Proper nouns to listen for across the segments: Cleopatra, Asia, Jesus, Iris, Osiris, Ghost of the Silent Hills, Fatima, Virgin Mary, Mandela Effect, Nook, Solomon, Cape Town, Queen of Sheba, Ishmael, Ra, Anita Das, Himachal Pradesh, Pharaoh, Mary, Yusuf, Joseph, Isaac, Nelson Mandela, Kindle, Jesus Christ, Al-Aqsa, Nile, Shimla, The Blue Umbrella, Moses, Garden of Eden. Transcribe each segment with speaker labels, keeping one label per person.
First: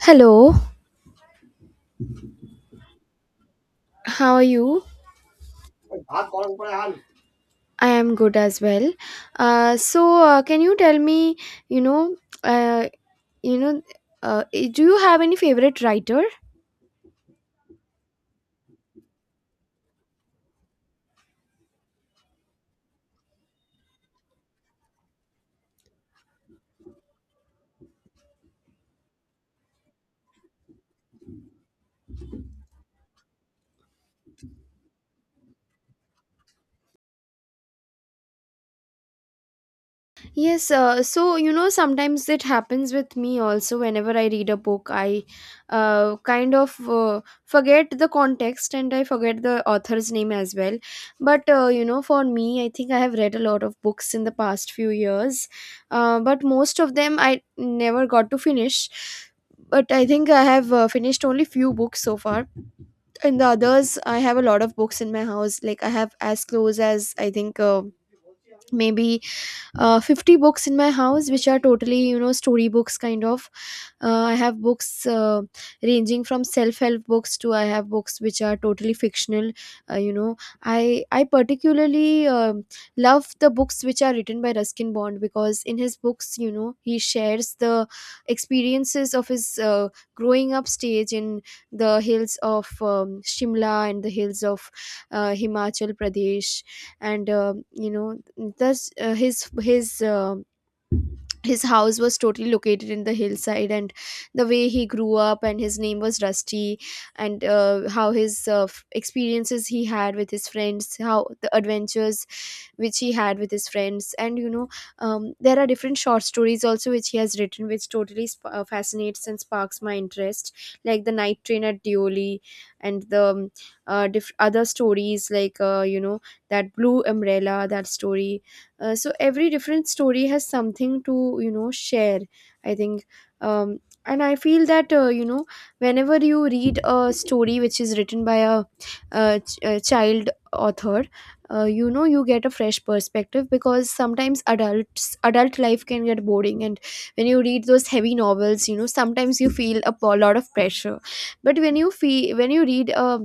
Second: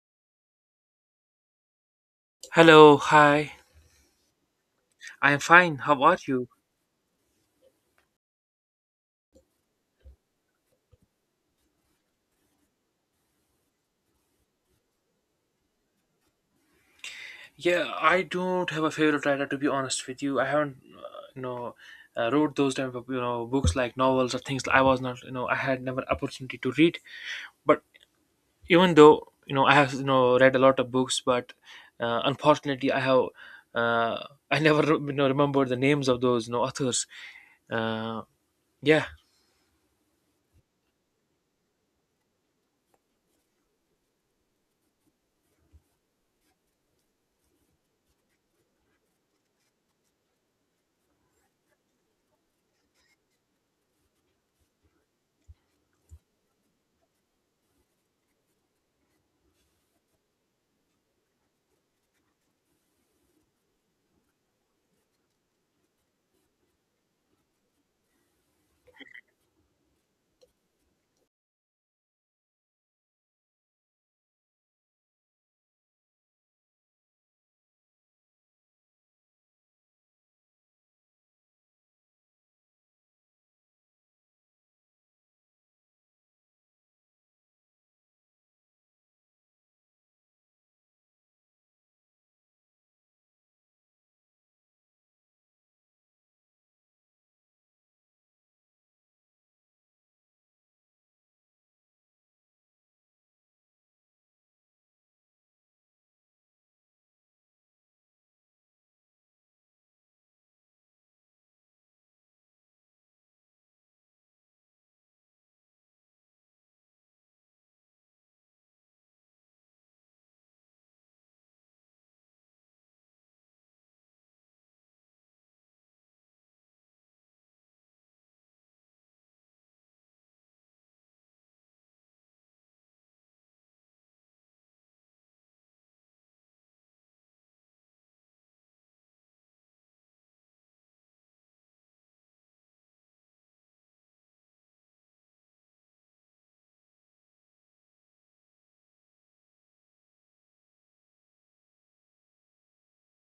Speaker 1: Hello,
Speaker 2: Hello, hi.
Speaker 1: how are you?
Speaker 2: I'm fine. How about you?
Speaker 1: I am good as well. So, can you tell me, you know, uh, you know, do you have any favorite writer?
Speaker 2: Yeah, I don't have a favorite writer to be honest with you. I haven't, wrote those type of books like novels or things. I was not, you know, I had never opportunity to read. But even though I have read a lot of books, but unfortunately I have uh, I never remember the names of those authors. Uh, yeah,
Speaker 1: Yes, so sometimes it happens with me also. Whenever I read a book, I kind of forget the context, and I forget the author's name as well. But for me, I think I have read a lot of books in the past few years, but most of them I never got to finish. But I think I have finished only few books so far, and the others, I have a lot of books in my house. Like I have as close as I think. Maybe 50 books in my house, which are totally, story books kind of. I have books, ranging from self help books to, I have books which are totally fictional. uh, you know I particularly love the books which are written by Ruskin Bond, because in his books, he shares the experiences of his, growing up stage in the hills of, Shimla, and the hills of, Himachal Pradesh. And thus, his house was totally located in the hillside, and the way he grew up, and his name was Rusty. And how his experiences he had with his friends, how the adventures which he had with his friends, and there are different short stories also which he has written, which totally fascinates and sparks my interest, like The Night Train at Dioli, and the, other stories like, that Blue Umbrella, that story. So every different story has something to, share, I think. um, and I feel that, whenever you read a story which is written by a child author, you get a fresh perspective, because sometimes adult life can get boring. And when you read those heavy novels, sometimes you feel a lot of pressure. But when you read a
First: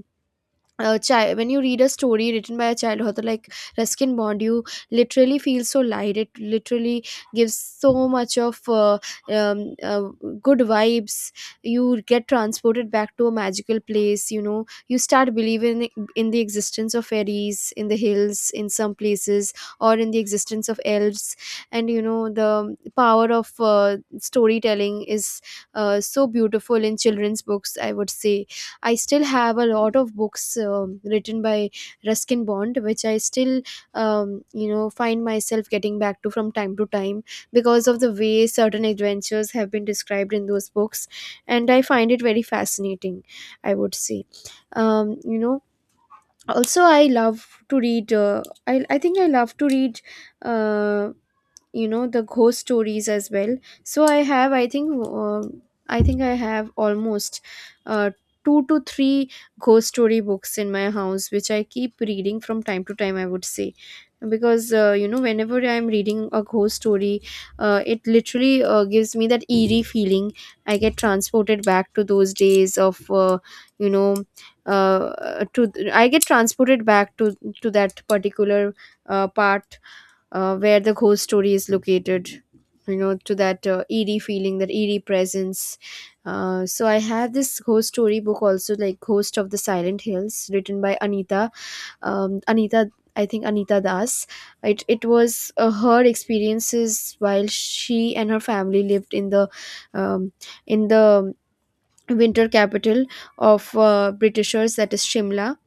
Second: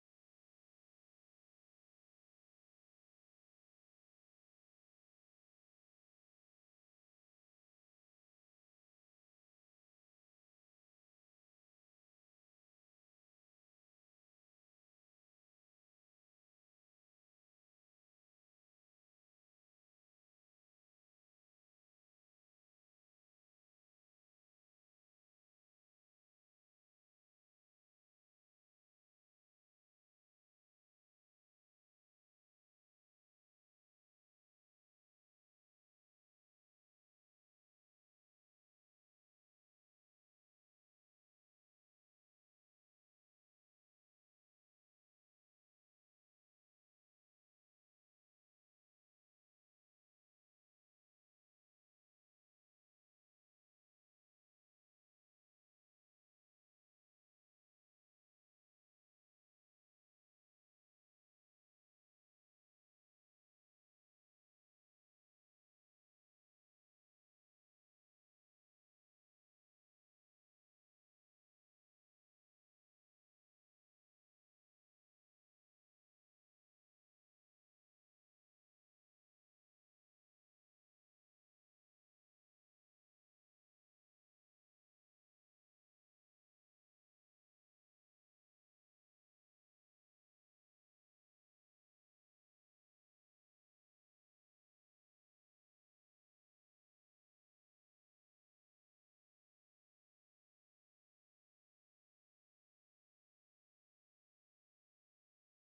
Speaker 1: a child when you read a story written by a child author like Ruskin Bond, you literally feel so light. It literally gives so much of, um, uh, good vibes. You get transported back to a magical place. You start believing in the existence of fairies in the hills, in some places, or in the existence of elves. And the power of, storytelling is, so beautiful in children's books, I would say. I still have a lot of books, written by Ruskin Bond, which I still, find myself getting back to from time to time, because of the way certain adventures have been described in those books, and I find it very fascinating. I would say, um, you know, also I love to read. I think I love to read. Uh, the ghost stories as well. So I think, I think I have almost, uh, two to three ghost story books in my house, which I keep reading from time to time, I would say, because, whenever I'm reading a ghost story, it literally, gives me that eerie feeling. I get transported back to those days of, you know to I get transported back to that particular, part, where the ghost story is located. To that, eerie feeling, that eerie presence. So I have this ghost story book also, like Ghost of the Silent Hills, written by Anita, Anita, I think Anita Das. It was, her experiences while she and her family lived in the, um, in the winter capital of, Britishers, that is, Shimla.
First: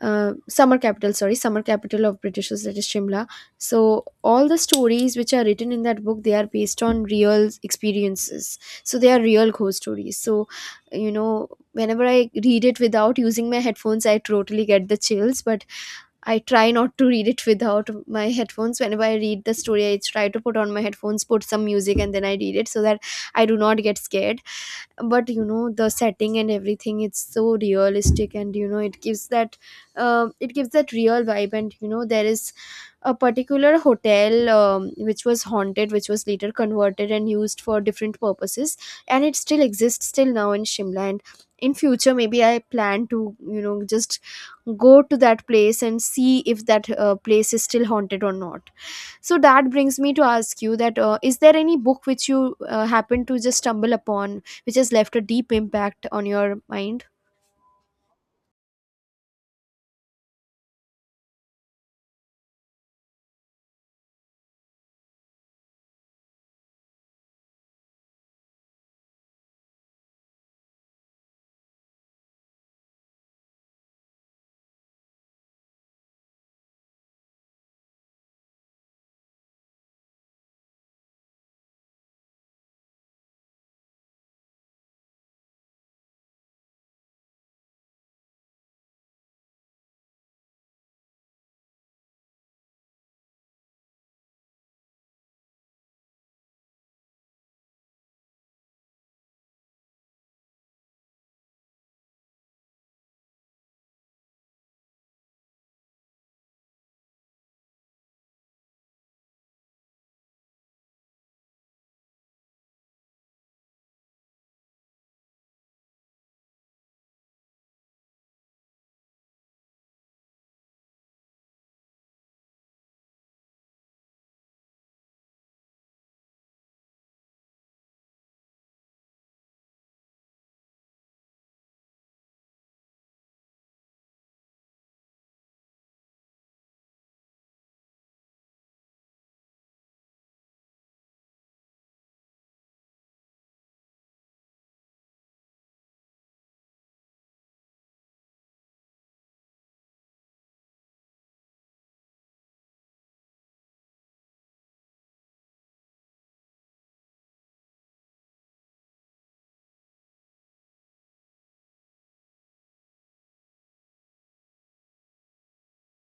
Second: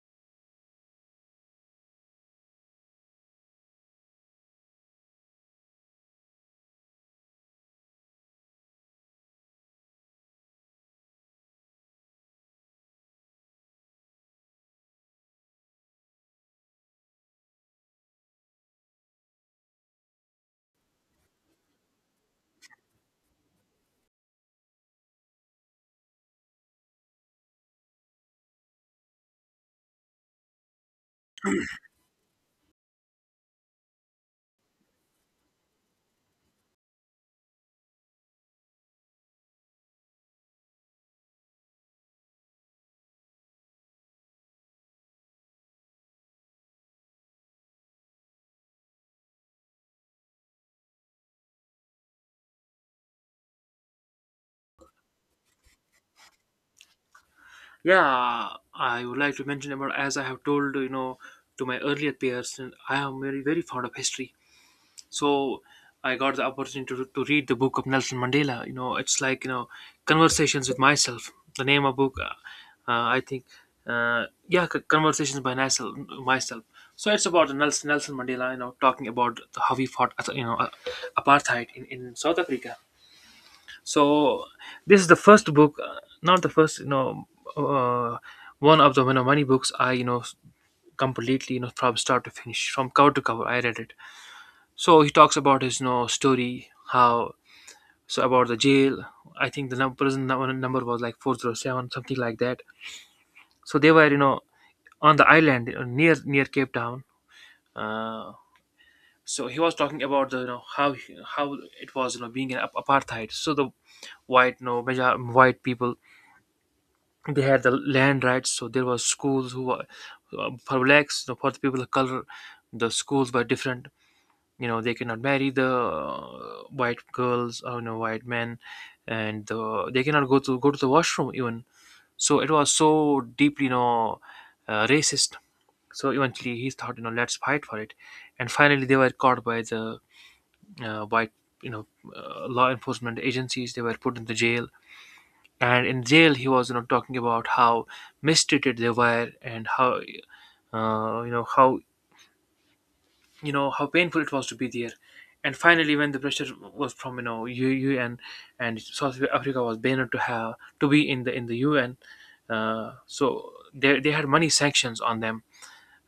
Speaker 1: Summer capital, sorry, summer capital of Britishers, that is, Shimla. So all the stories which are written in that book, they are based on real experiences, so they are real ghost stories. So you know whenever I read it without using my headphones, I totally get the chills. But I try not to read it without my headphones. Whenever I read the story, I try to put on my headphones, put some music, and then I read it, so that I do not get scared. But the setting and everything, it's so realistic. And it gives that real vibe. And there is a particular hotel, which was haunted, which was later converted and used for different purposes, and it still exists till now in Shimla. And in future, maybe I plan to, just go to that place and see if that, place is still haunted or not. So that brings me to ask you that, is there any book which you, happen to just stumble upon, which has left a deep impact on your mind?
Speaker 2: yeah, I would like to mention about, as I have told, to my earlier peers, I am very fond of history. So I got the opportunity to read the book of Nelson Mandela, you know. It's like, Conversations with Myself. The name of book, I think, yeah, Conversations by Nelson Myself. So it's about Nelson Mandela, you know, talking about how he fought, apartheid in South Africa. So this is the first book, not the first, you know, uh, one of the, you know, many books I, you know, completely, you know, from start to finish, from cover to cover, I read it. So he talks about his, you know, story. How, so, about the jail. I think the number, number was like 407, something like that. So they were, you know, on the island, near Cape Town. Uh, so he was talking about the, you know, how it was, you know, being an apartheid. So the white, you know, major, white people, they had the land rights. So there was schools who were, for blacks, you know, for the people of color, the schools were different. You know, they cannot marry the, white girls or, you know, white men, and, they cannot go to the washroom even. So it was so deeply, you know, racist. So eventually he thought, you know, let's fight for it. And finally they were caught by the, white, you know, law enforcement agencies. They were put in the jail. And in jail he was, you know, talking about how mistreated they were and how, uh, you know how how painful it was to be there. And finally, when the pressure was from, you know, U UN, and South Africa was banned to have to be in the UN, so they had many sanctions on them,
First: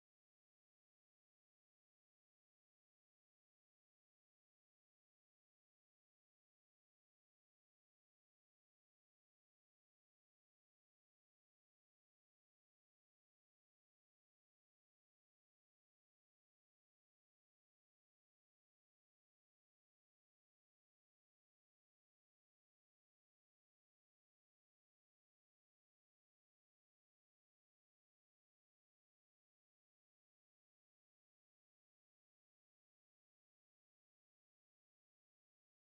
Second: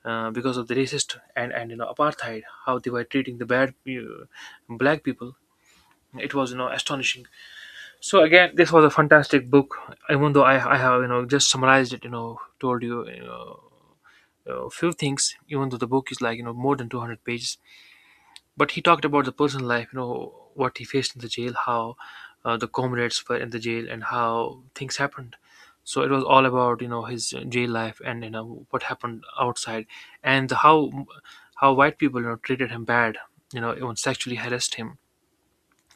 Speaker 2: because of the racist and you know, apartheid, how they were treating the bad, black people. It was, you know, astonishing. So again, this was a fantastic book. Even though I have, you know, just summarized it, you know, told you, you know, a few things, even though the book is like, you know, more than 200 pages. But he talked about the personal life, you know, what he faced in the jail, how, the comrades were in the jail and how things happened. So it was all about, you know, his, jail life and, you know, what happened outside. And how white people, you know, treated him bad, you know, even sexually harassed him.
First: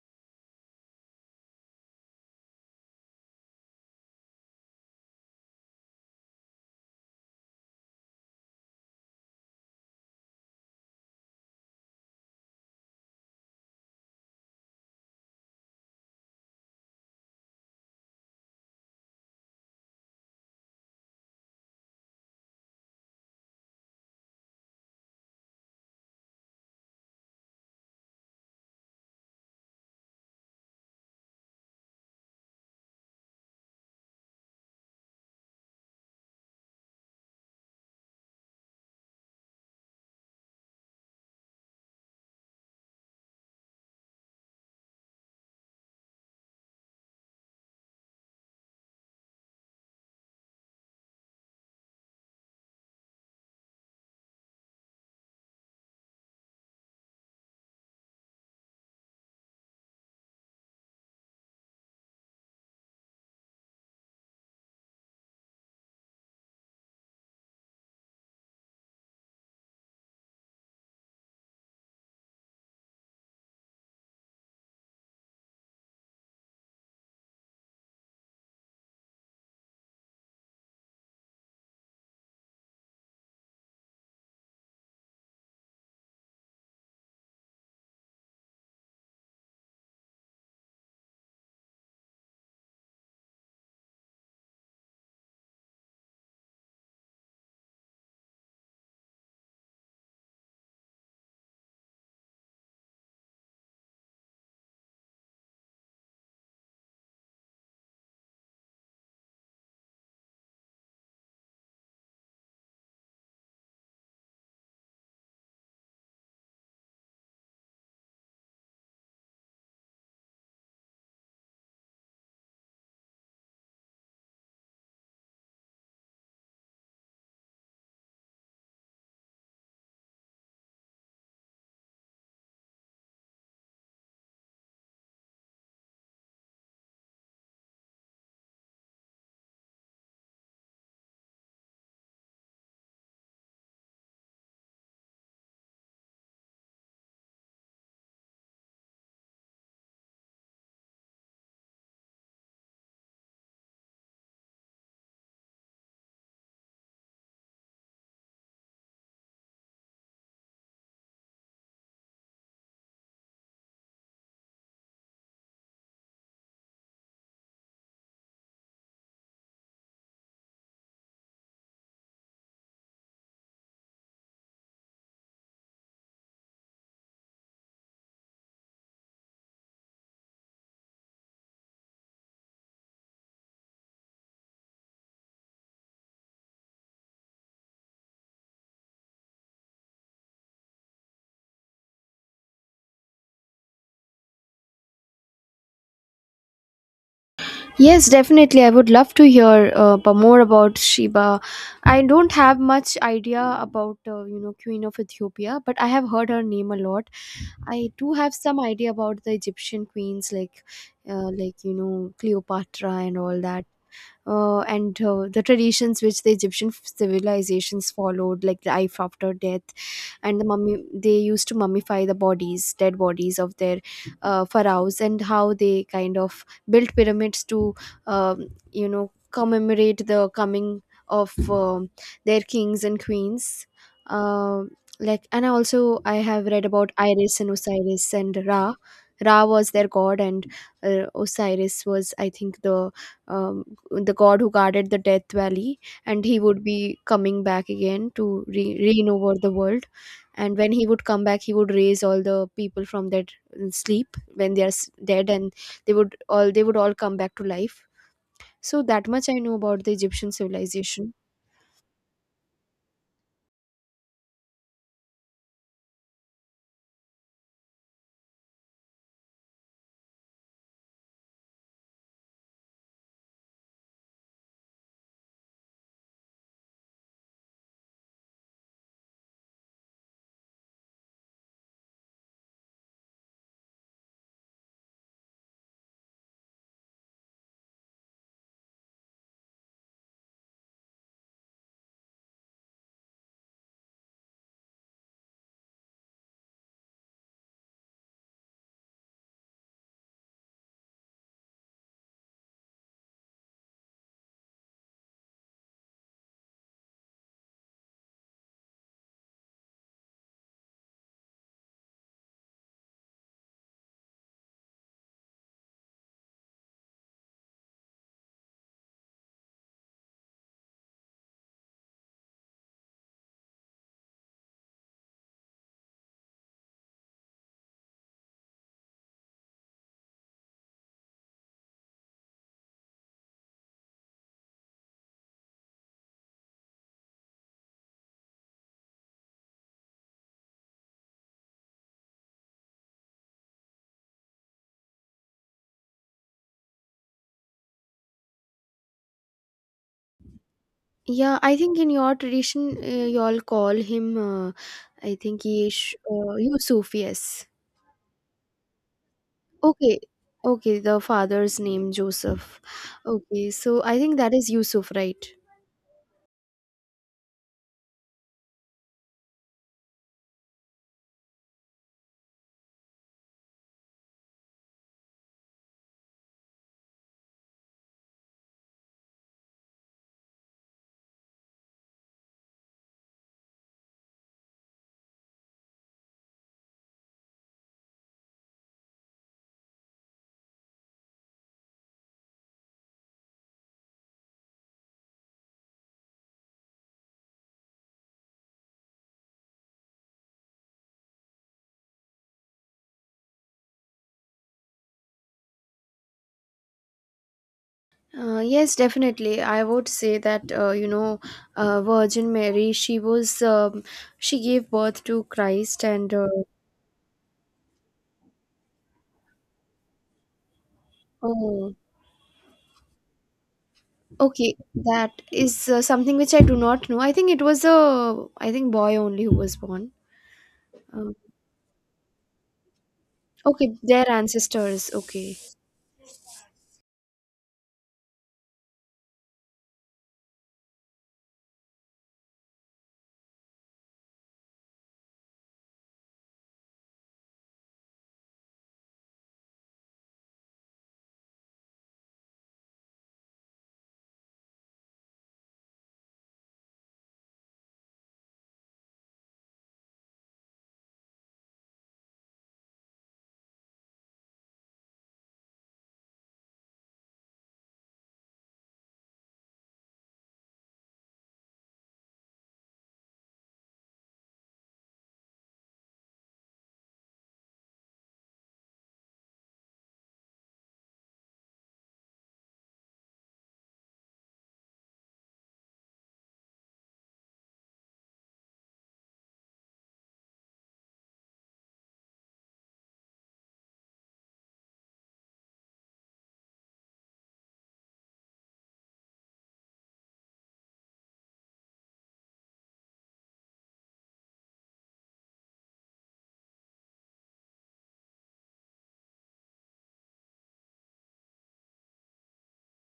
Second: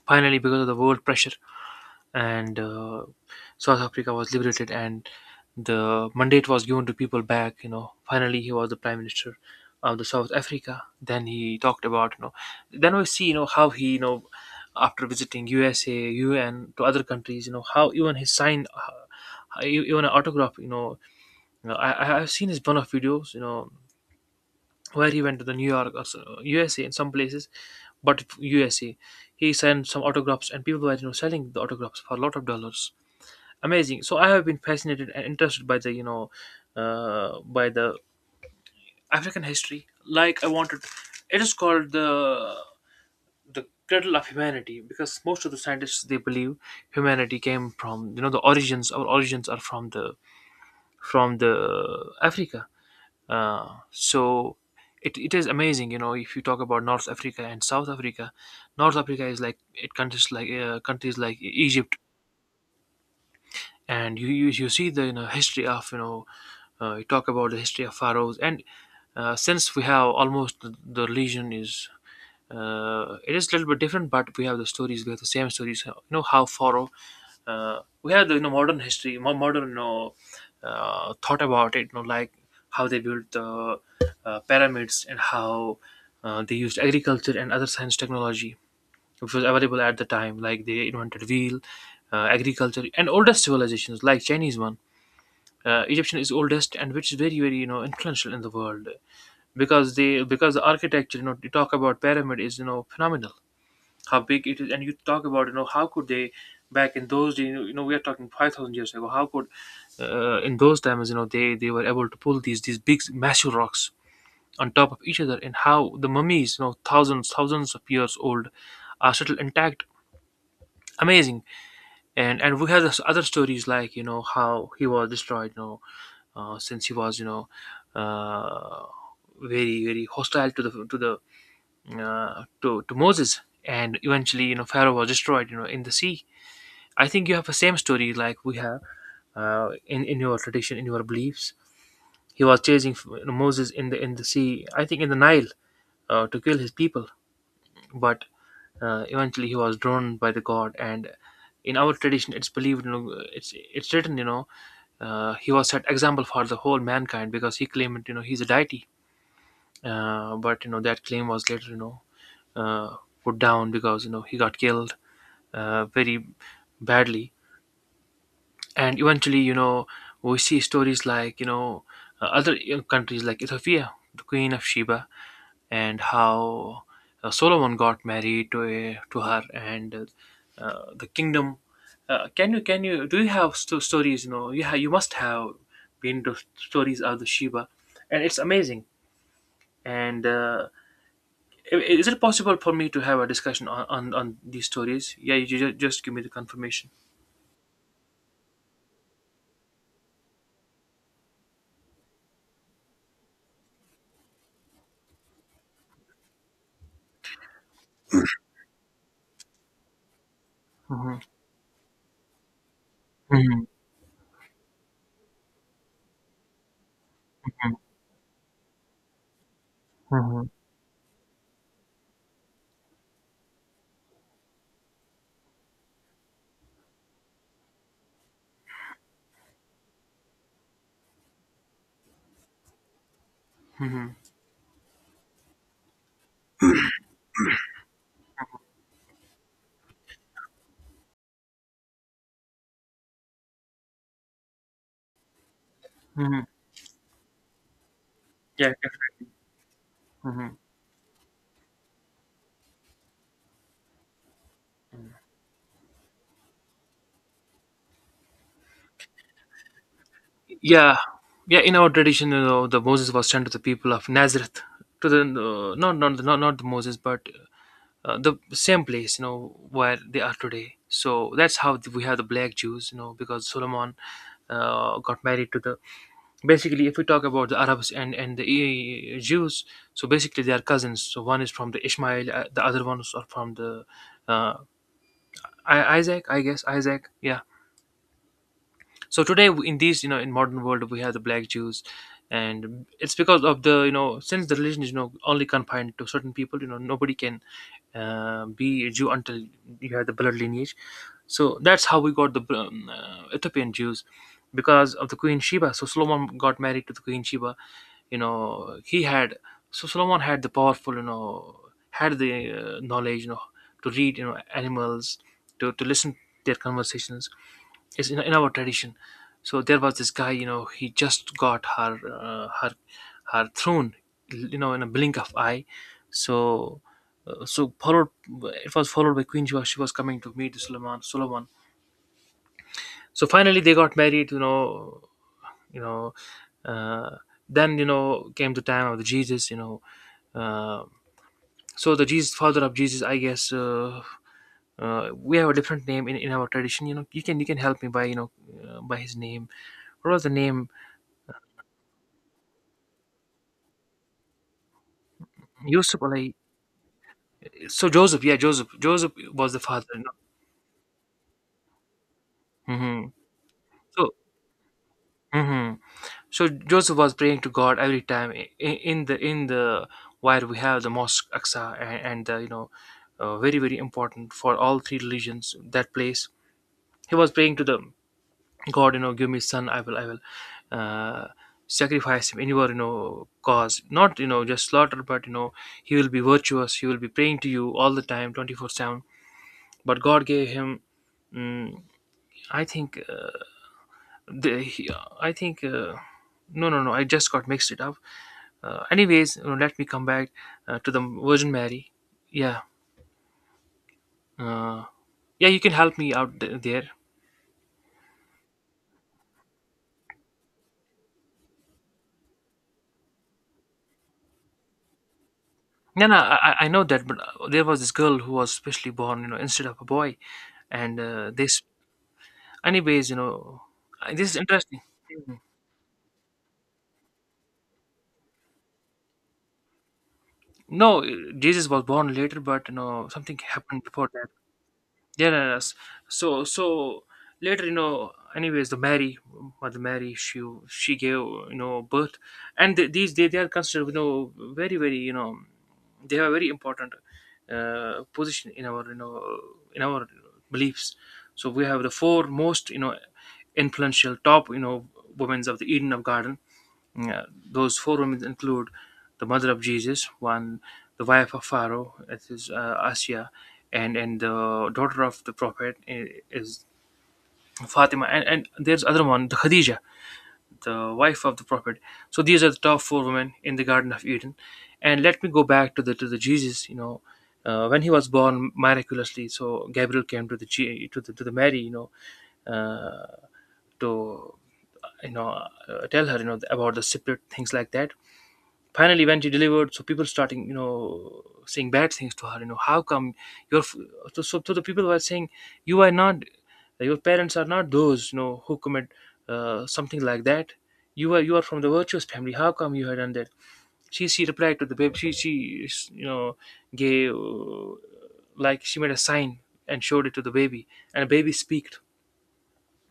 Speaker 2: Finally, because of the world pressure, and, South Africa was liberated, and the mandate was given to people back, you know. Finally he was the prime minister of the South Africa. Then he talked about, you know, then we see, you know, how he, you know, after visiting USA, UN, to other countries, you know, how even his sign, even an autograph, you know, I've seen his one of videos, you know, where he went to the New York or USA, in some places, but USA he signed some autographs, and people were, you know, selling the autographs for a lot of dollars. Amazing. So I have been fascinated and interested by the, you know, by the African history. Like I wanted, it is called the cradle of humanity, because most of the scientists, they believe humanity came from, you know, the origins, our origins are from the, from the Africa. Uh, so it is amazing, you know. If you talk about North Africa and South Africa, North Africa is like, it, countries like, countries like Egypt, and you, you see the, you know, history of, you know, you talk about the history of pharaohs. And, since we have almost the religion is, it is a little bit different, but we have the stories, we have the same stories, you know, how pharaoh, we have the, you know, modern history, more modern, you know, thought about it, you know, like how they built the, pyramids, and how, they used agriculture and other science technology which was available at the time. Like they invented wheel, agriculture, and oldest civilizations like Chinese one. Egyptian is oldest, and which is very very you know influential in the world, because they, because the architecture, you know, you talk about pyramid is, you know, phenomenal. How big it is, and you talk about, you know, how could they, back in those days, you know, you know, we are talking 5,000 years ago. How could, in those times, you know, they were able to pull these big massive rocks on top of each other. And how the mummies, you know, thousands of years old are still intact. Amazing. And we have this other stories, like, you know, how he was destroyed, you know, since he was, you know, uh, very hostile to the, to Moses, and eventually, you know, pharaoh was destroyed, you know, in the sea. I think you have the same story like we have, in your tradition, in your beliefs. He was chasing, you know, Moses in the, in the sea, I think in the Nile, to kill his people. But, eventually he was drawn by the god. And in our tradition it's believed, you know, it's written, you know, he was set example for the whole mankind, because he claimed, you know, he's a deity. Uh, but you know, that claim was later, you know, uh, put down, because, you know, he got killed, very badly. And eventually, you know, we see stories like, you know, other, you know, countries like Ethiopia, the queen of Sheba. And how, Solomon got married to to her. And, the kingdom, can you, can you, do you have stories, you know, you you must have been to stories of the Sheba. And it's amazing. And, i- is it possible for me to have a discussion on these stories? Yeah, you just give me the confirmation.
Speaker 1: Yes, definitely. I would love to hear, more about Sheba. I don't have much idea about, Queen of Ethiopia, but I have heard her name a lot. I do have some idea about the Egyptian queens, like,
Speaker 2: Hmm.
Speaker 1: like, Cleopatra and all
Speaker 2: Hmm.
Speaker 1: that. And, the traditions which the Egyptian civilizations followed, like life after death, and the
Speaker 2: Hmm.
Speaker 1: mummy, they used to mummify the bodies, dead bodies of their, pharaohs, and how they kind of built pyramids to, commemorate the coming of, their kings and queens.
Speaker 2: Hmm.
Speaker 1: Um like, and also I have read about Iris and Osiris and Ra. Ra was their god. And, Osiris was, I think, the, um, the god who guarded the death valley, and he
Speaker 2: Hmm.
Speaker 1: would be coming back again to
Speaker 2: Yeah,
Speaker 1: reign over the world. And
Speaker 2: mhm.
Speaker 1: when he would come back, he would raise all the people from their, sleep, when they are dead. And they would all come back to life. So that much I know about the Egyptian
Speaker 2: Yeah,
Speaker 1: civilization.
Speaker 2: yeah. In our tradition, you know, the Moses was sent to the people of Nazareth, to the, not the Moses, but, the same place, you know, where they are today. So that's how we have the black Jews, you know, because Solomon, got married to the. Basically, if we talk about the Arabs and the, Jews, so basically they are cousins. So one is from the Ishmael, the other ones are from the, uh, Isaac, I guess, Isaac. Yeah. So today, in these, you know, in modern world, we have the black Jews. And it's because of the, you know, since the religion is, you know, only confined to certain people, you know, nobody can, be a Jew until you have the blood lineage. So that's how we got the, Ethiopian Jews, because of the Queen Sheba. So Solomon got married to the Queen Sheba. You know, he had, so Solomon had the powerful, you know, had the, knowledge, you know, to read, you know, animals, to listen to their conversations, is in our tradition. So there was this guy, you know, he just got her, her, her throne, you know, in a blink of eye. So, so followed, it was followed by Queen Jua. She was coming to meet Suleiman. Suleiman. So finally they got married. You know, you know. Uh, then, you know, came the time of the Jesus. You know. Uh, so the jesus father of Jesus, I guess, we have a different name in our tradition. You know, you can help me by, you know, by his name. What was the name?
Speaker 1: Yeah, I think in your tradition, you all call him, I think he is,
Speaker 2: Yusuf alai.
Speaker 1: Yusuf. Yes.
Speaker 2: So Joseph. Yeah, Joseph was the father.
Speaker 1: Okay.
Speaker 2: You.
Speaker 1: Okay, the father's name Joseph.
Speaker 2: Hmm.
Speaker 1: Okay, so I
Speaker 2: so
Speaker 1: think that is Yusuf, right?
Speaker 2: hmm. So Joseph was praying to God every time, in the where we have the Mosque Aqsa, and the, you know, very very important for all three religions, that place. He was praying to them, God, you know, give me son. I will uh, sacrifice him in your, you know, cause, not, you know, just slaughter, but, you know, he will be virtuous, he will be praying to you all the time, 24/7. But God gave him, mm, I think, the, he, I think, no, no, no, I just got mixed it up. Anyways, you know, let me come back to the Virgin Mary. Yeah. uh, yeah, you can help me out there.
Speaker 1: Yes, definitely. I would say that, Virgin Mary. She was, she gave birth to Christ,
Speaker 2: Yeah,
Speaker 1: and,
Speaker 2: no, I know that, but there was this girl who was specially born, you know, instead of a boy, and, this,
Speaker 1: oh.
Speaker 2: anyways, you know, this is
Speaker 1: Okay,
Speaker 2: interesting.
Speaker 1: that is, something which I do not know. I think it was a, I think, boy only who was born.
Speaker 2: No,
Speaker 1: Um
Speaker 2: Jesus was born later, but you know, something
Speaker 1: okay,
Speaker 2: happened
Speaker 1: their
Speaker 2: before.
Speaker 1: ancestors.
Speaker 2: Yeah,
Speaker 1: Okay.
Speaker 2: no, no. So later, you know, anyways, the Mary, Mother Mary, she gave, you know, birth, and these, they are considered, you know, very very, you know, they have a very important position in our, you know, in our beliefs. So we have the four most, you know, influential, top, you know, women of the Eden of Garden. uh, those four women include the mother of Jesus, one; the wife of Pharaoh, it is Asia; and the daughter of the prophet is Fatima; and there's other one, the Khadija, the wife of the prophet. So these are the top four women in the Garden of Eden, and let me go back to the Jesus. You know, when he was born miraculously, so Gabriel came to the to the to the Mary. You know. Uh, to you know tell her about the spirit, things like that. Finally when she delivered, so people starting, you know, saying bad things to her, you know, how come your so the people were saying, You are not, your parents are not those, you know, who commit something like that. You are from the virtuous family, how come you had done that. She replied to the babe. She, you know, gave, like she made a sign, and showed it to the baby, and the baby speaked.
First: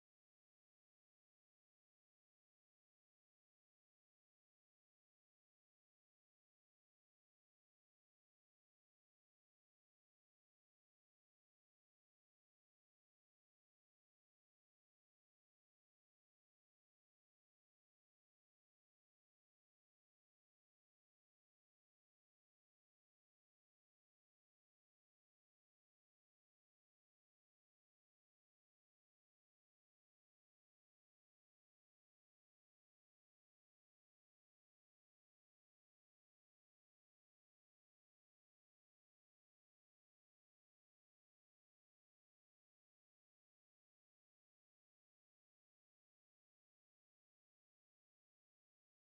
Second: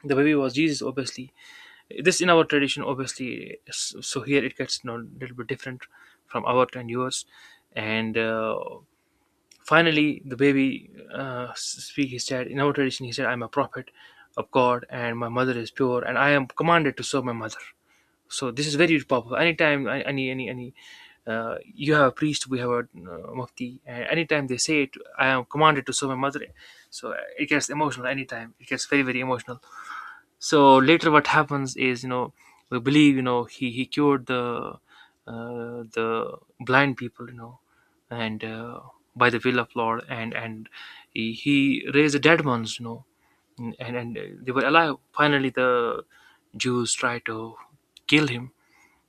Speaker 2: The baby was Jesus obviously. This in our tradition obviously. So here it gets, you know, a little bit different from our and yours. And finally the baby, speak, he said in our tradition, he said, I'm a prophet of God, and my mother is pure, and I am commanded to serve my mother. So this is very powerful anytime. Any you have a priest, we have a mufti, and anytime they say it, I am commanded to serve my mother. So it gets emotional anytime. It gets very very emotional. So later what happens is, you know, we believe, you know, he cured the uh, the blind people, you know. And by the will of Lord, and he raised the dead ones, you know. And they were alive. Finally the Jews tried to kill him,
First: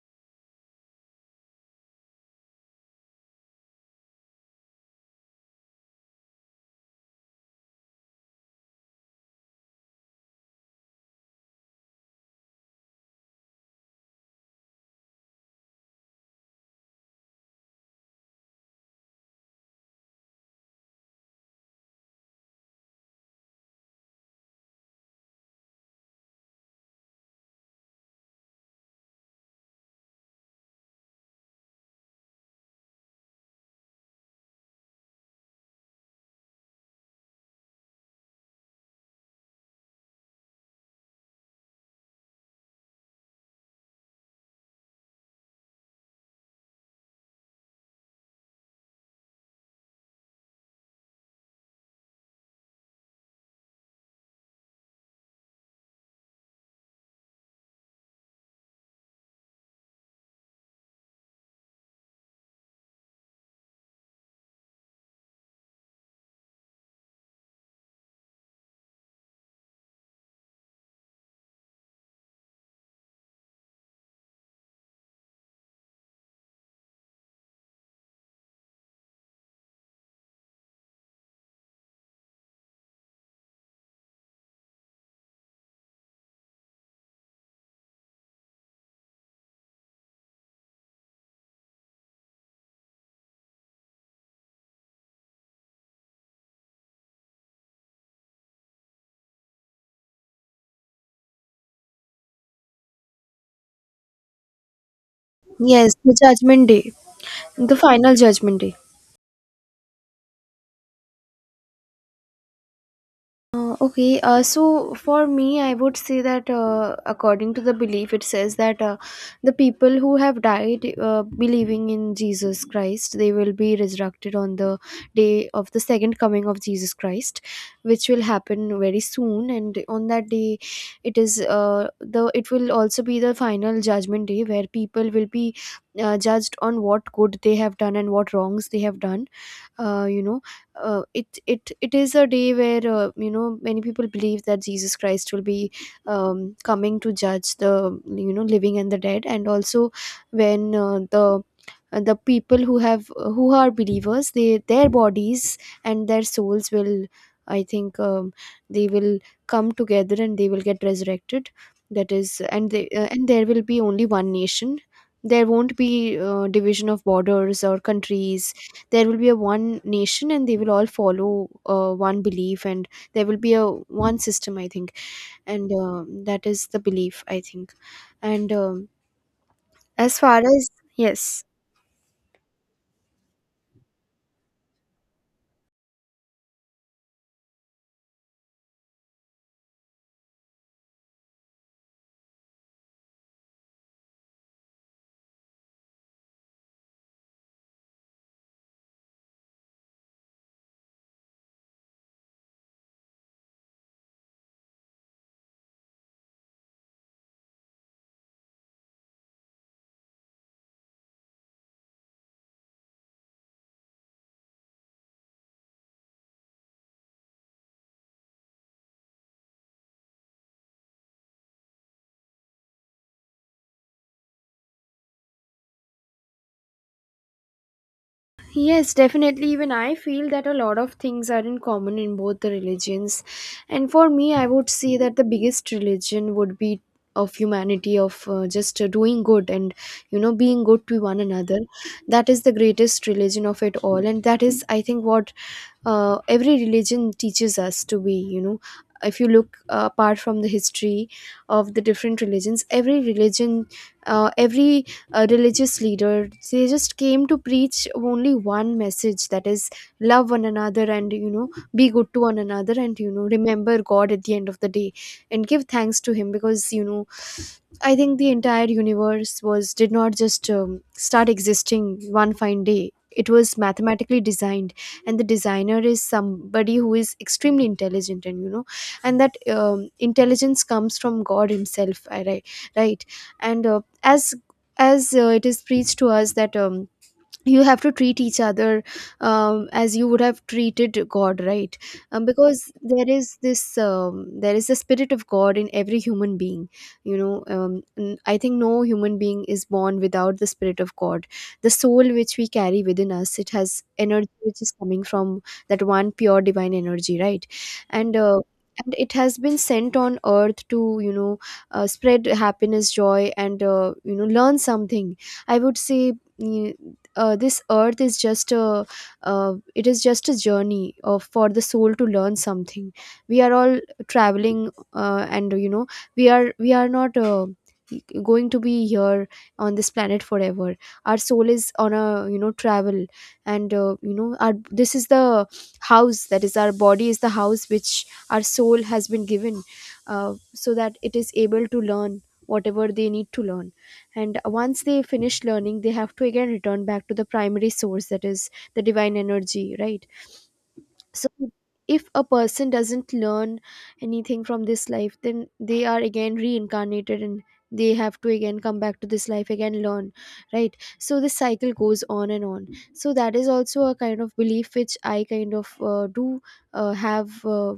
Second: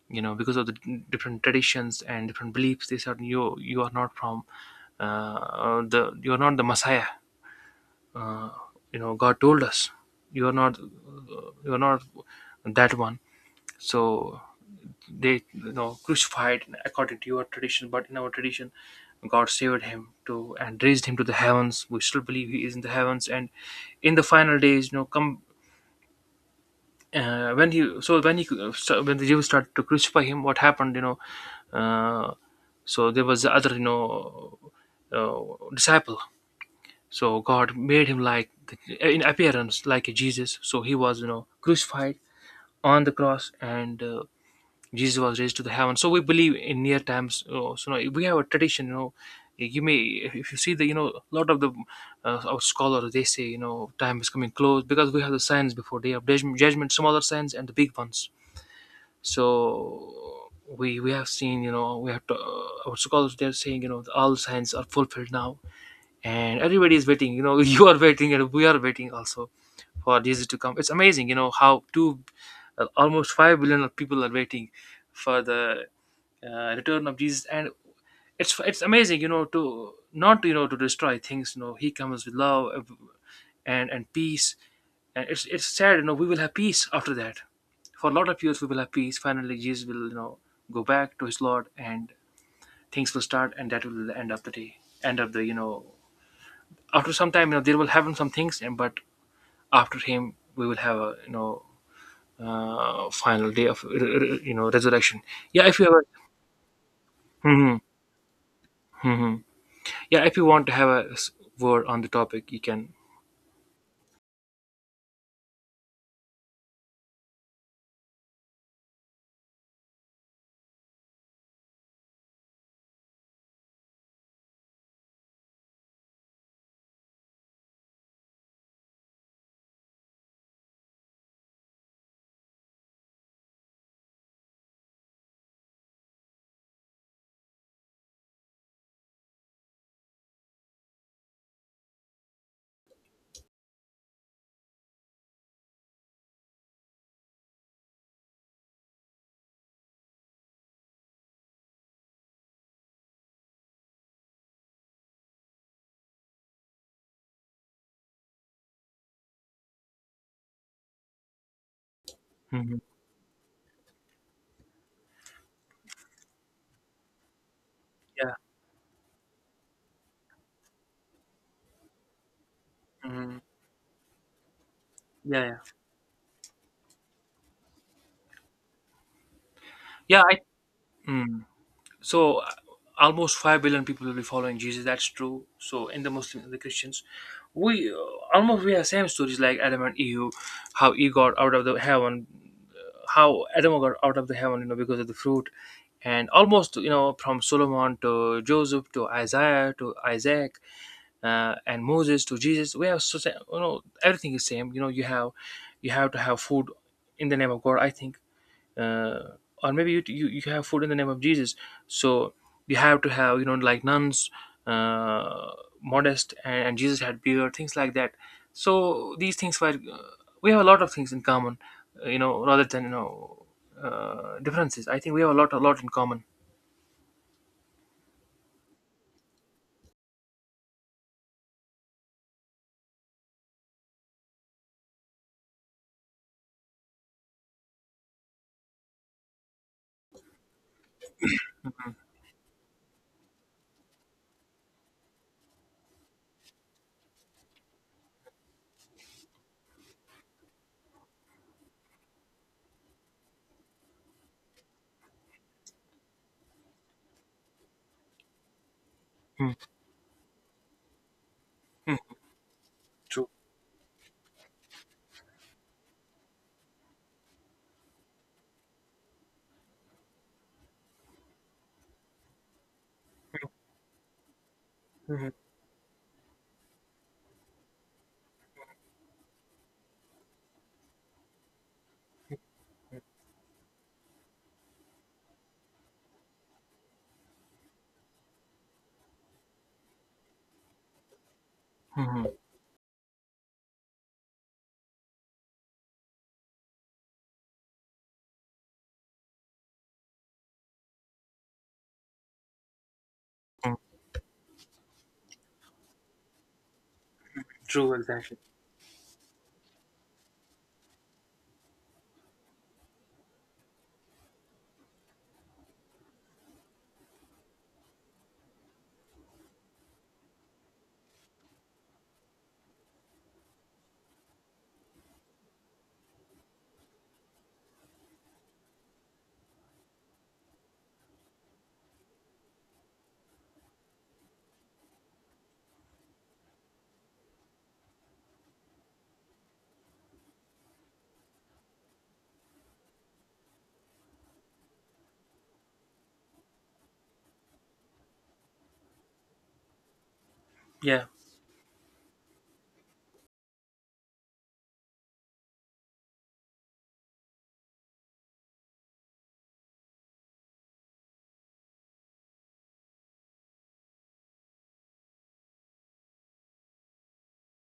Speaker 2: you know, because of the different traditions and different beliefs. They said, you are not from, the you are not the messiah. uh, you know, God told us, you are not, you are not that one. So they, you know, crucified according to your tradition, but in our tradition, God saved him to, and raised him to the heavens. We still believe he is in the heavens, and in the final days, you know, come. When he, so when he, so when the Jews started to crucify him, what happened, you know, uh, so there was the other, you know, uh, disciple. So God made him like, in appearance, like a Jesus. So he was, you know, crucified on the cross, and Jesus was raised to the heaven. So we believe in near times. So you know, we have a tradition. You know, you may, if you see the, you know, a lot of the our scholars, they say, you know, time is coming close, because we have the signs before day of judgment, smaller signs and the big ones. So we have seen, you know, we have to, our scholars they're saying, you know, all signs are fulfilled now, and everybody is waiting, you know, you are waiting and we are waiting also for Jesus to come. It's amazing, you know, how two, almost 5 billion of people are waiting for the return of Jesus. And it's amazing, you know, to not, you know, to destroy things, you know, he comes with love, and peace. And it's sad, you know, we will have peace after that, for a lot of years we will have peace. Finally Jesus will, you know, go back to his Lord, and things will start, and that will end up the day, end up the, you know, after some time, you know, there will happen some things, and but after him we will have a, you know, final day of, you know, resurrection. Yeah, if you
Speaker 1: Yes,
Speaker 2: have a.
Speaker 1: the judgment day,
Speaker 2: Hmm.
Speaker 1: the final judgment day.
Speaker 2: Hmm. Hmm. Yeah, if you want to have a word on the topic, you can.
Speaker 1: Okay, so for me, I would say that, according to the belief, it says that, the people who have died, believing in Jesus Christ, they will be resurrected on the day of the second coming of Jesus Christ, which will happen very soon. And on that day, it is, the it will also be the final judgment day, where people will be, judged on what good they have done and what wrongs they have done. uh, you know it is a day where, many people believe that Jesus Christ will be, coming to judge the, living and the dead. And also when, the people who have, who are believers, they, their bodies and their souls will, I think, they will come together and they will get resurrected. That is, and
Speaker 2: Hmm.
Speaker 1: they, and there will be only one nation. There won't be, division of borders or
Speaker 2: Yeah.
Speaker 1: countries. There will be a one nation, and they will all follow, one belief. And there will
Speaker 2: Hmm.
Speaker 1: be a one system, I think.
Speaker 2: Yeah, yeah,
Speaker 1: And that is the belief, I think. And, as
Speaker 2: yeah.
Speaker 1: far
Speaker 2: I,
Speaker 1: as, yes.
Speaker 2: mhm. So almost 5 billion people will be following Jesus, that's true. So in the Muslim, the Christians, we, almost we have same stories, like Adam and Eve, how he got out of the heaven. How Adam got out of the heaven, you know, because of the fruit. And almost, you know, from Solomon to Joseph to Isaiah to Isaac, and Moses to Jesus, we have so you know, everything is same, you know, you have, you have to have food in the name of God, I think. uh, or maybe you have food in the name of Jesus. So you have to have, you know, like nuns, uh, modest, and Jesus had beard, things like that. So these things were, we have a lot of things in common, you know, rather than, you know, differences, I think we have a lot, a lot in common.
Speaker 1: Yes, definitely. Even I feel that a lot of things are in common in both the religions. And for me, I would say that the biggest religion would be of humanity, of, just, doing good, and, being good to one another. That is the greatest religion of it all. And that is, I think, what every religion teaches us to be. If you look, apart from the history of the different religions, every religion, every religious leader, they just came to preach only one message, that
Speaker 2: Mm,
Speaker 1: is love one another, and be
Speaker 2: mm,
Speaker 1: good to one another, and
Speaker 2: true.
Speaker 1: remember God at the end of the day and give thanks to him, because I think the entire universe was, did not just start existing one fine day. It was mathematically designed, and the
Speaker 2: Mhm,
Speaker 1: designer is somebody who is extremely intelligent. And and that intelligence comes from God himself, right? Right. And uh, as as uh, it is preached to us that, you have to treat each other, as you would have treated God, right?
Speaker 2: mhm,
Speaker 1: Because there is this, there is the spirit of God in every human being, you know. I think no human being is born without the spirit of God. The soul which we carry within us, it
Speaker 2: mm,
Speaker 1: has energy which is coming from that one pure divine energy, right?
Speaker 2: true,
Speaker 1: and
Speaker 2: exactly.
Speaker 1: uh, and it has been sent on earth to, you know, spread happiness, joy, and, learn something, I would say. mm, this earth is just a, it is just a journey of, for the soul to learn something. We are all traveling, and we are not, going to be here on this planet forever. Our soul is on a, you know, travel. And our, this is the house, that is our body, is the house which our soul has been given, so that it is able to learn whatever they need to learn. And once they finish learning, they have to again return back to the primary source, that is the divine energy, right?
Speaker 2: Yeah.
Speaker 1: So if a person doesn't learn anything from this life, then they are again reincarnated, and they have to again come back to this life, again learn, right? So this cycle goes on and on. So that is also a kind of belief which I kind of do have, uh,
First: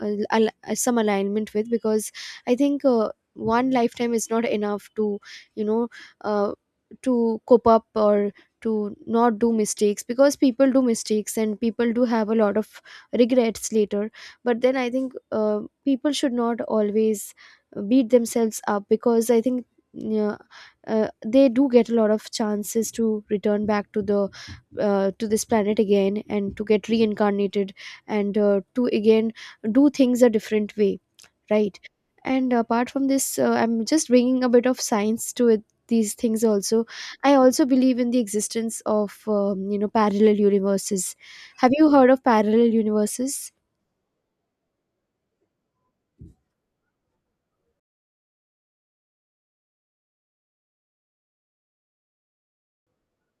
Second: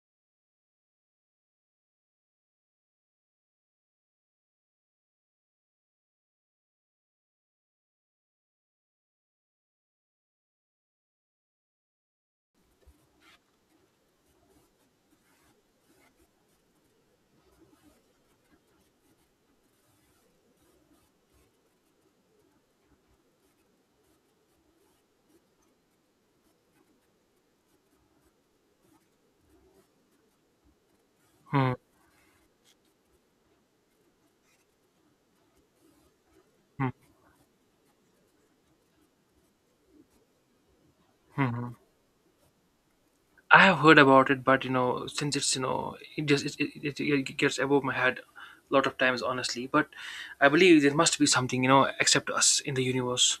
Speaker 1: al- al- uh, some alignment with, because I think, one lifetime is not enough to, you know, uh, to cope up, or to not do mistakes, because people do mistakes and people do have a lot of regrets later. But then I think, people should not always beat themselves up, because I think, yeah, they do get a lot of chances to return back to the, to this planet again, and to get reincarnated, and to again do things a different way,
Speaker 2: Mhm,
Speaker 1: right? And apart from this, I'm just bringing a bit of science to it, these things also.
Speaker 2: mhm,
Speaker 1: I also believe in the existence of, you know, parallel universes. Have
Speaker 2: mhm.
Speaker 1: you heard of parallel universes?
Speaker 2: I have heard about it, but you know, since it's, you know, it just, it gets above my head a lot of times, honestly. But I believe there must be something, you know, except us in the universe.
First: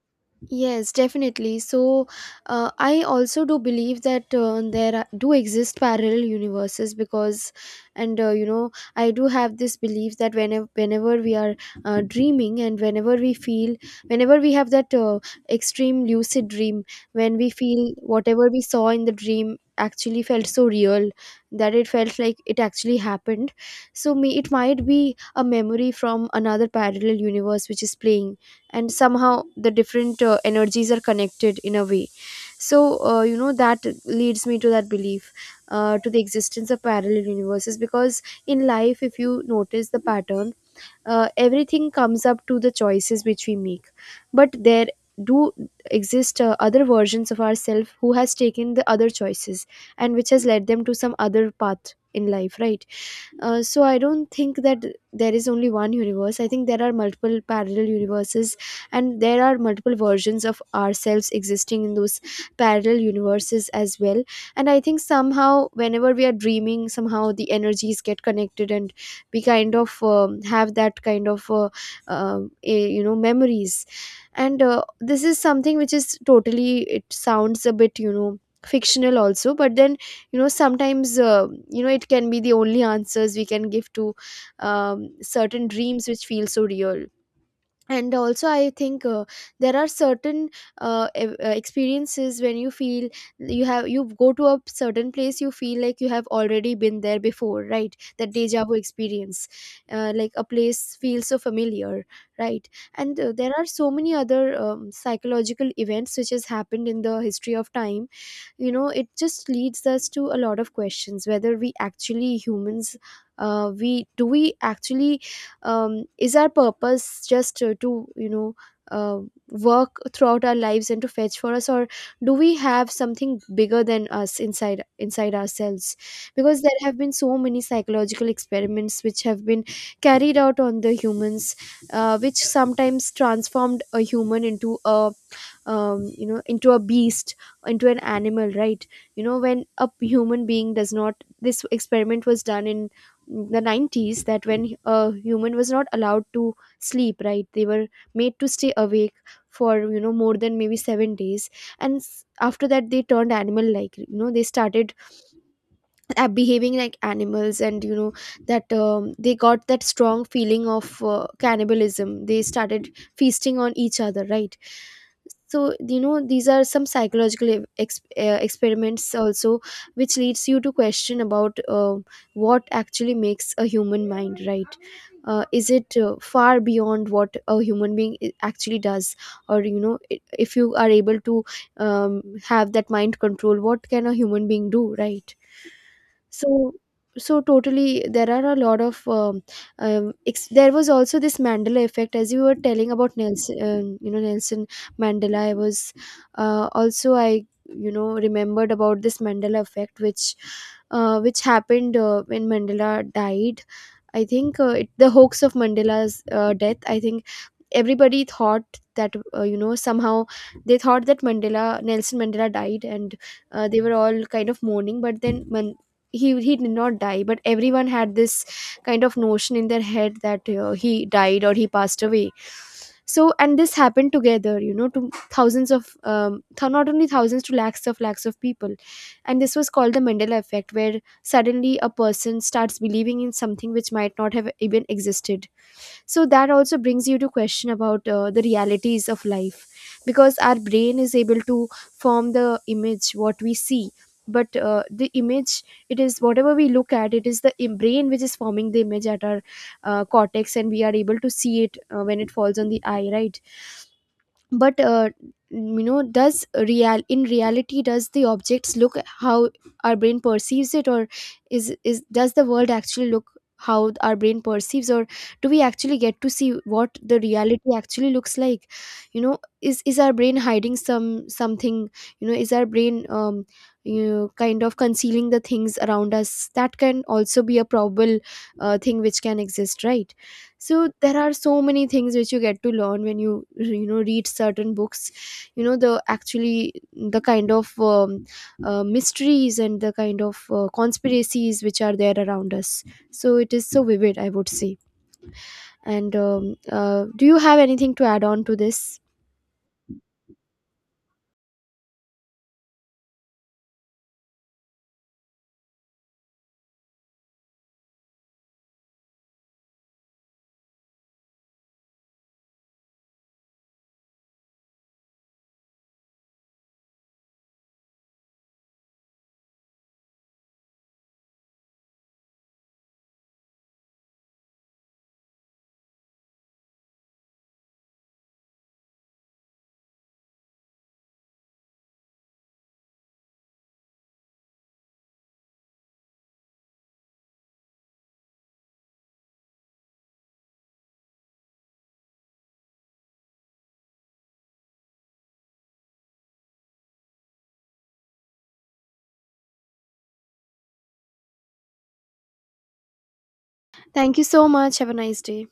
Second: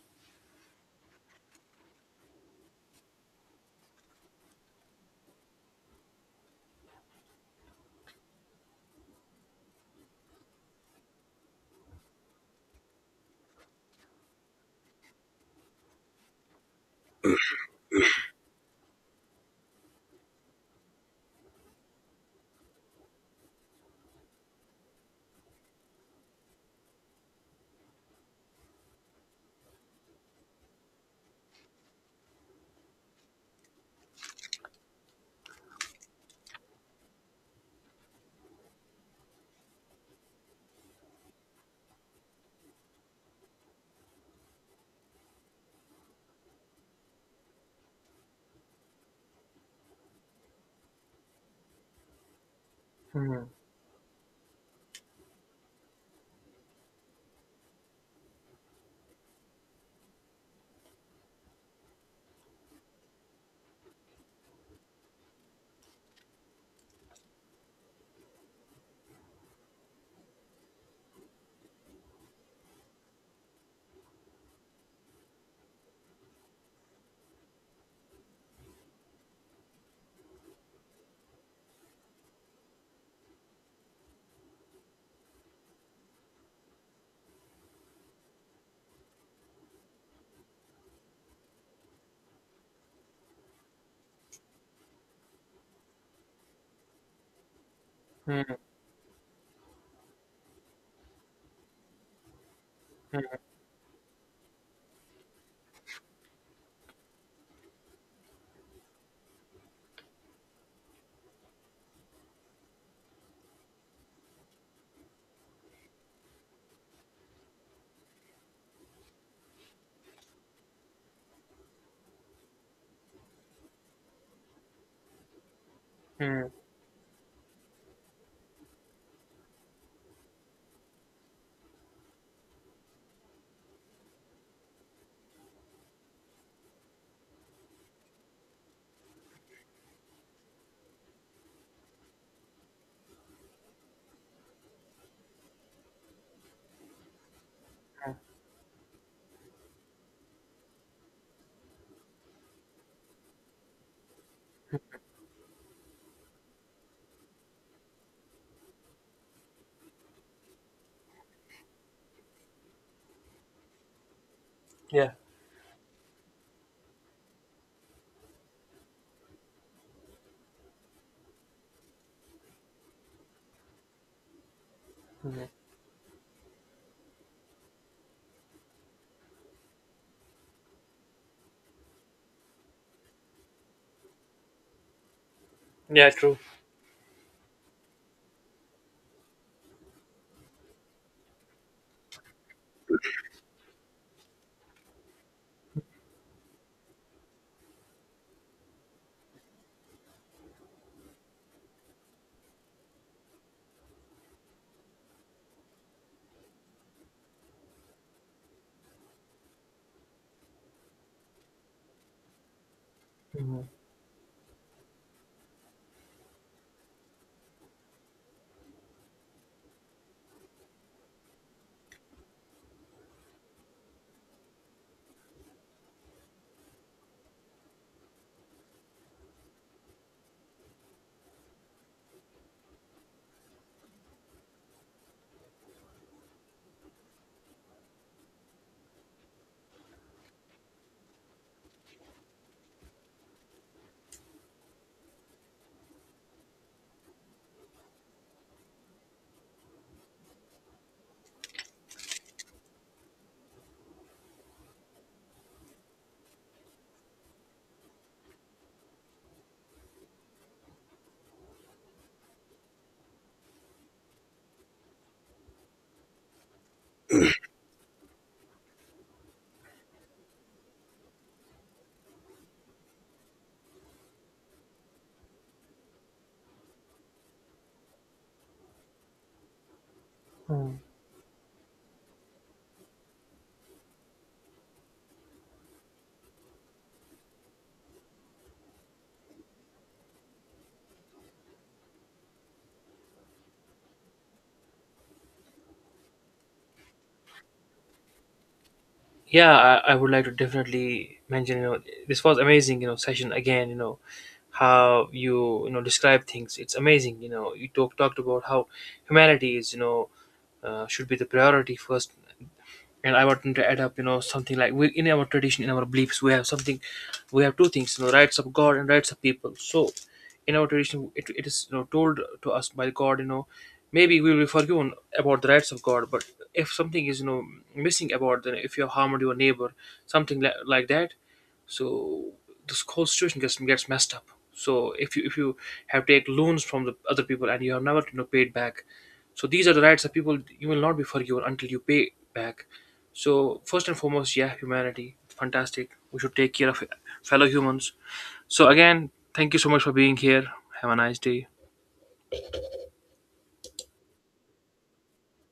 Speaker 1: Yes, definitely. So, I also do believe that, there are, do exist parallel universes because, and you know, I do have this belief that, whenever we are dreaming, and whenever we feel, whenever we have that, extreme lucid dream, when we feel whatever we saw in the dream actually felt so real, that it felt like it actually happened. So, me, it might be a memory from another parallel universe which is playing, and somehow the different energies are connected in a way. So, you know, that leads me to that belief, to the existence of parallel universes, because in life if you notice the pattern, everything comes up to the choices which we make. But there do exist other versions of ourselves who has taken the other choices, and which has led them to some other path in life, right?
Speaker 2: Hmm.
Speaker 1: So I don't think that there is only one universe. I think there are multiple parallel universes, and there are multiple versions of ourselves existing in those parallel universes as well. And I think somehow, whenever we are dreaming, somehow the energies get connected, and we kind of have that kind of, you know, memories. And this is something which is totally. It sounds a bit, you know, fictional also, but then, you know, sometimes, you know, it can be the only answers we can give to, certain dreams which feel so real. And also I think, there are certain experiences when you feel, you have, you go to a certain place, you feel like you have already been there before, right? That
Speaker 2: Hmm.
Speaker 1: deja vu experience. Like a place feels so familiar, right? And there are so many other psychological events which has happened in the history of time. You know, it just leads us to a lot of questions, whether we actually humans, we actually, is our purpose just, to uh, work throughout our lives and to fetch for us, or do we have something bigger than us inside ourselves?
Speaker 2: Mm.
Speaker 1: Because there have been so many psychological experiments which have been carried out on the humans, which sometimes transformed a human into a, you know, into a beast, into an animal, right? You know, when a human being does not, this experiment was done in the 90s, that when a human was not allowed to sleep, right, they were made to stay awake for, you know, more than maybe 7 days, and after that they turned animal like you know, they started behaving like animals, and you know that, they got that strong feeling of cannibalism. They started feasting on each other, right?
Speaker 2: Yeah,
Speaker 1: So you know, these are some psychological experiments also, which leads you to question about, what actually makes a human mind, right?
Speaker 2: mm.
Speaker 1: Is it far beyond what a human being actually does? Or, you know, if you are able to, have that mind control, what can a human being do, right?
Speaker 2: Yeah, true.
Speaker 1: So so totally, there are a lot of, there was also this Mandela effect, as you were telling about Nelson, you know, Nelson Mandela. I was, also I you know, remembered about this Mandela effect, which, which happened, when Mandela died. I think, it, the hoax of Mandela's death, I think, everybody thought that, you know, somehow they thought that Mandela, Nelson Mandela, died, and
Speaker 2: Mhm.
Speaker 1: they were all kind of mourning. But then when he did not die, but everyone had this kind of notion in their head that, he died or he passed away. So, and this happened together, you know, to thousands of, not only thousands, to lakhs of people. And this was called the Mandela effect, where suddenly a person starts believing in something which might not have even existed. So that also brings you to question about, the realities of life. Because our brain is able to form the image what we see, but the image, it is, whatever we look at, it is the brain which is forming the image at our cortex, and we are able to see it when it falls on the eye, right? But does real, in reality, does the objects look how our brain perceives it? Or is, does the world actually look how our brain perceives? Or do we actually get to see what the reality actually looks like? You know, is our brain hiding something? You know, is our brain, you know, kind of concealing the things around us? That can also be a probable, thing which can exist, right? So there are so many things which you get to learn when you know, read certain books. You know, the actually the kind of, mysteries, and the kind of conspiracies which are there around us. So it is so vivid, I would say. And do you have anything to add on to this?
Speaker 2: Yeah, I would like to definitely mention, you know, this was amazing, you know, session again, you know, how you, you know, describe things. It's amazing, you know, you talked about how humanity is, you know, should be the priority first. And I want to add up, you know, something like we in our tradition, in our beliefs, we have something, we have two things, you know, rights of God and rights of people. So, in our tradition, it is, you know, told to us by God, you know, maybe we will be forgiven about the rights of God. But if something is, you know, missing about, then if you have harmed your neighbor, something like that, so this whole situation gets messed up. So if you, if you have take loans from the other people, and you have never, you know, paid back, so these are the rights of people, you will not be forgiven until you pay back. So first and foremost, yeah, humanity, fantastic. We should take care of fellow humans. So again, thank you so much for being here. Have a nice day.
Speaker 1: Thank you so much, have a nice day.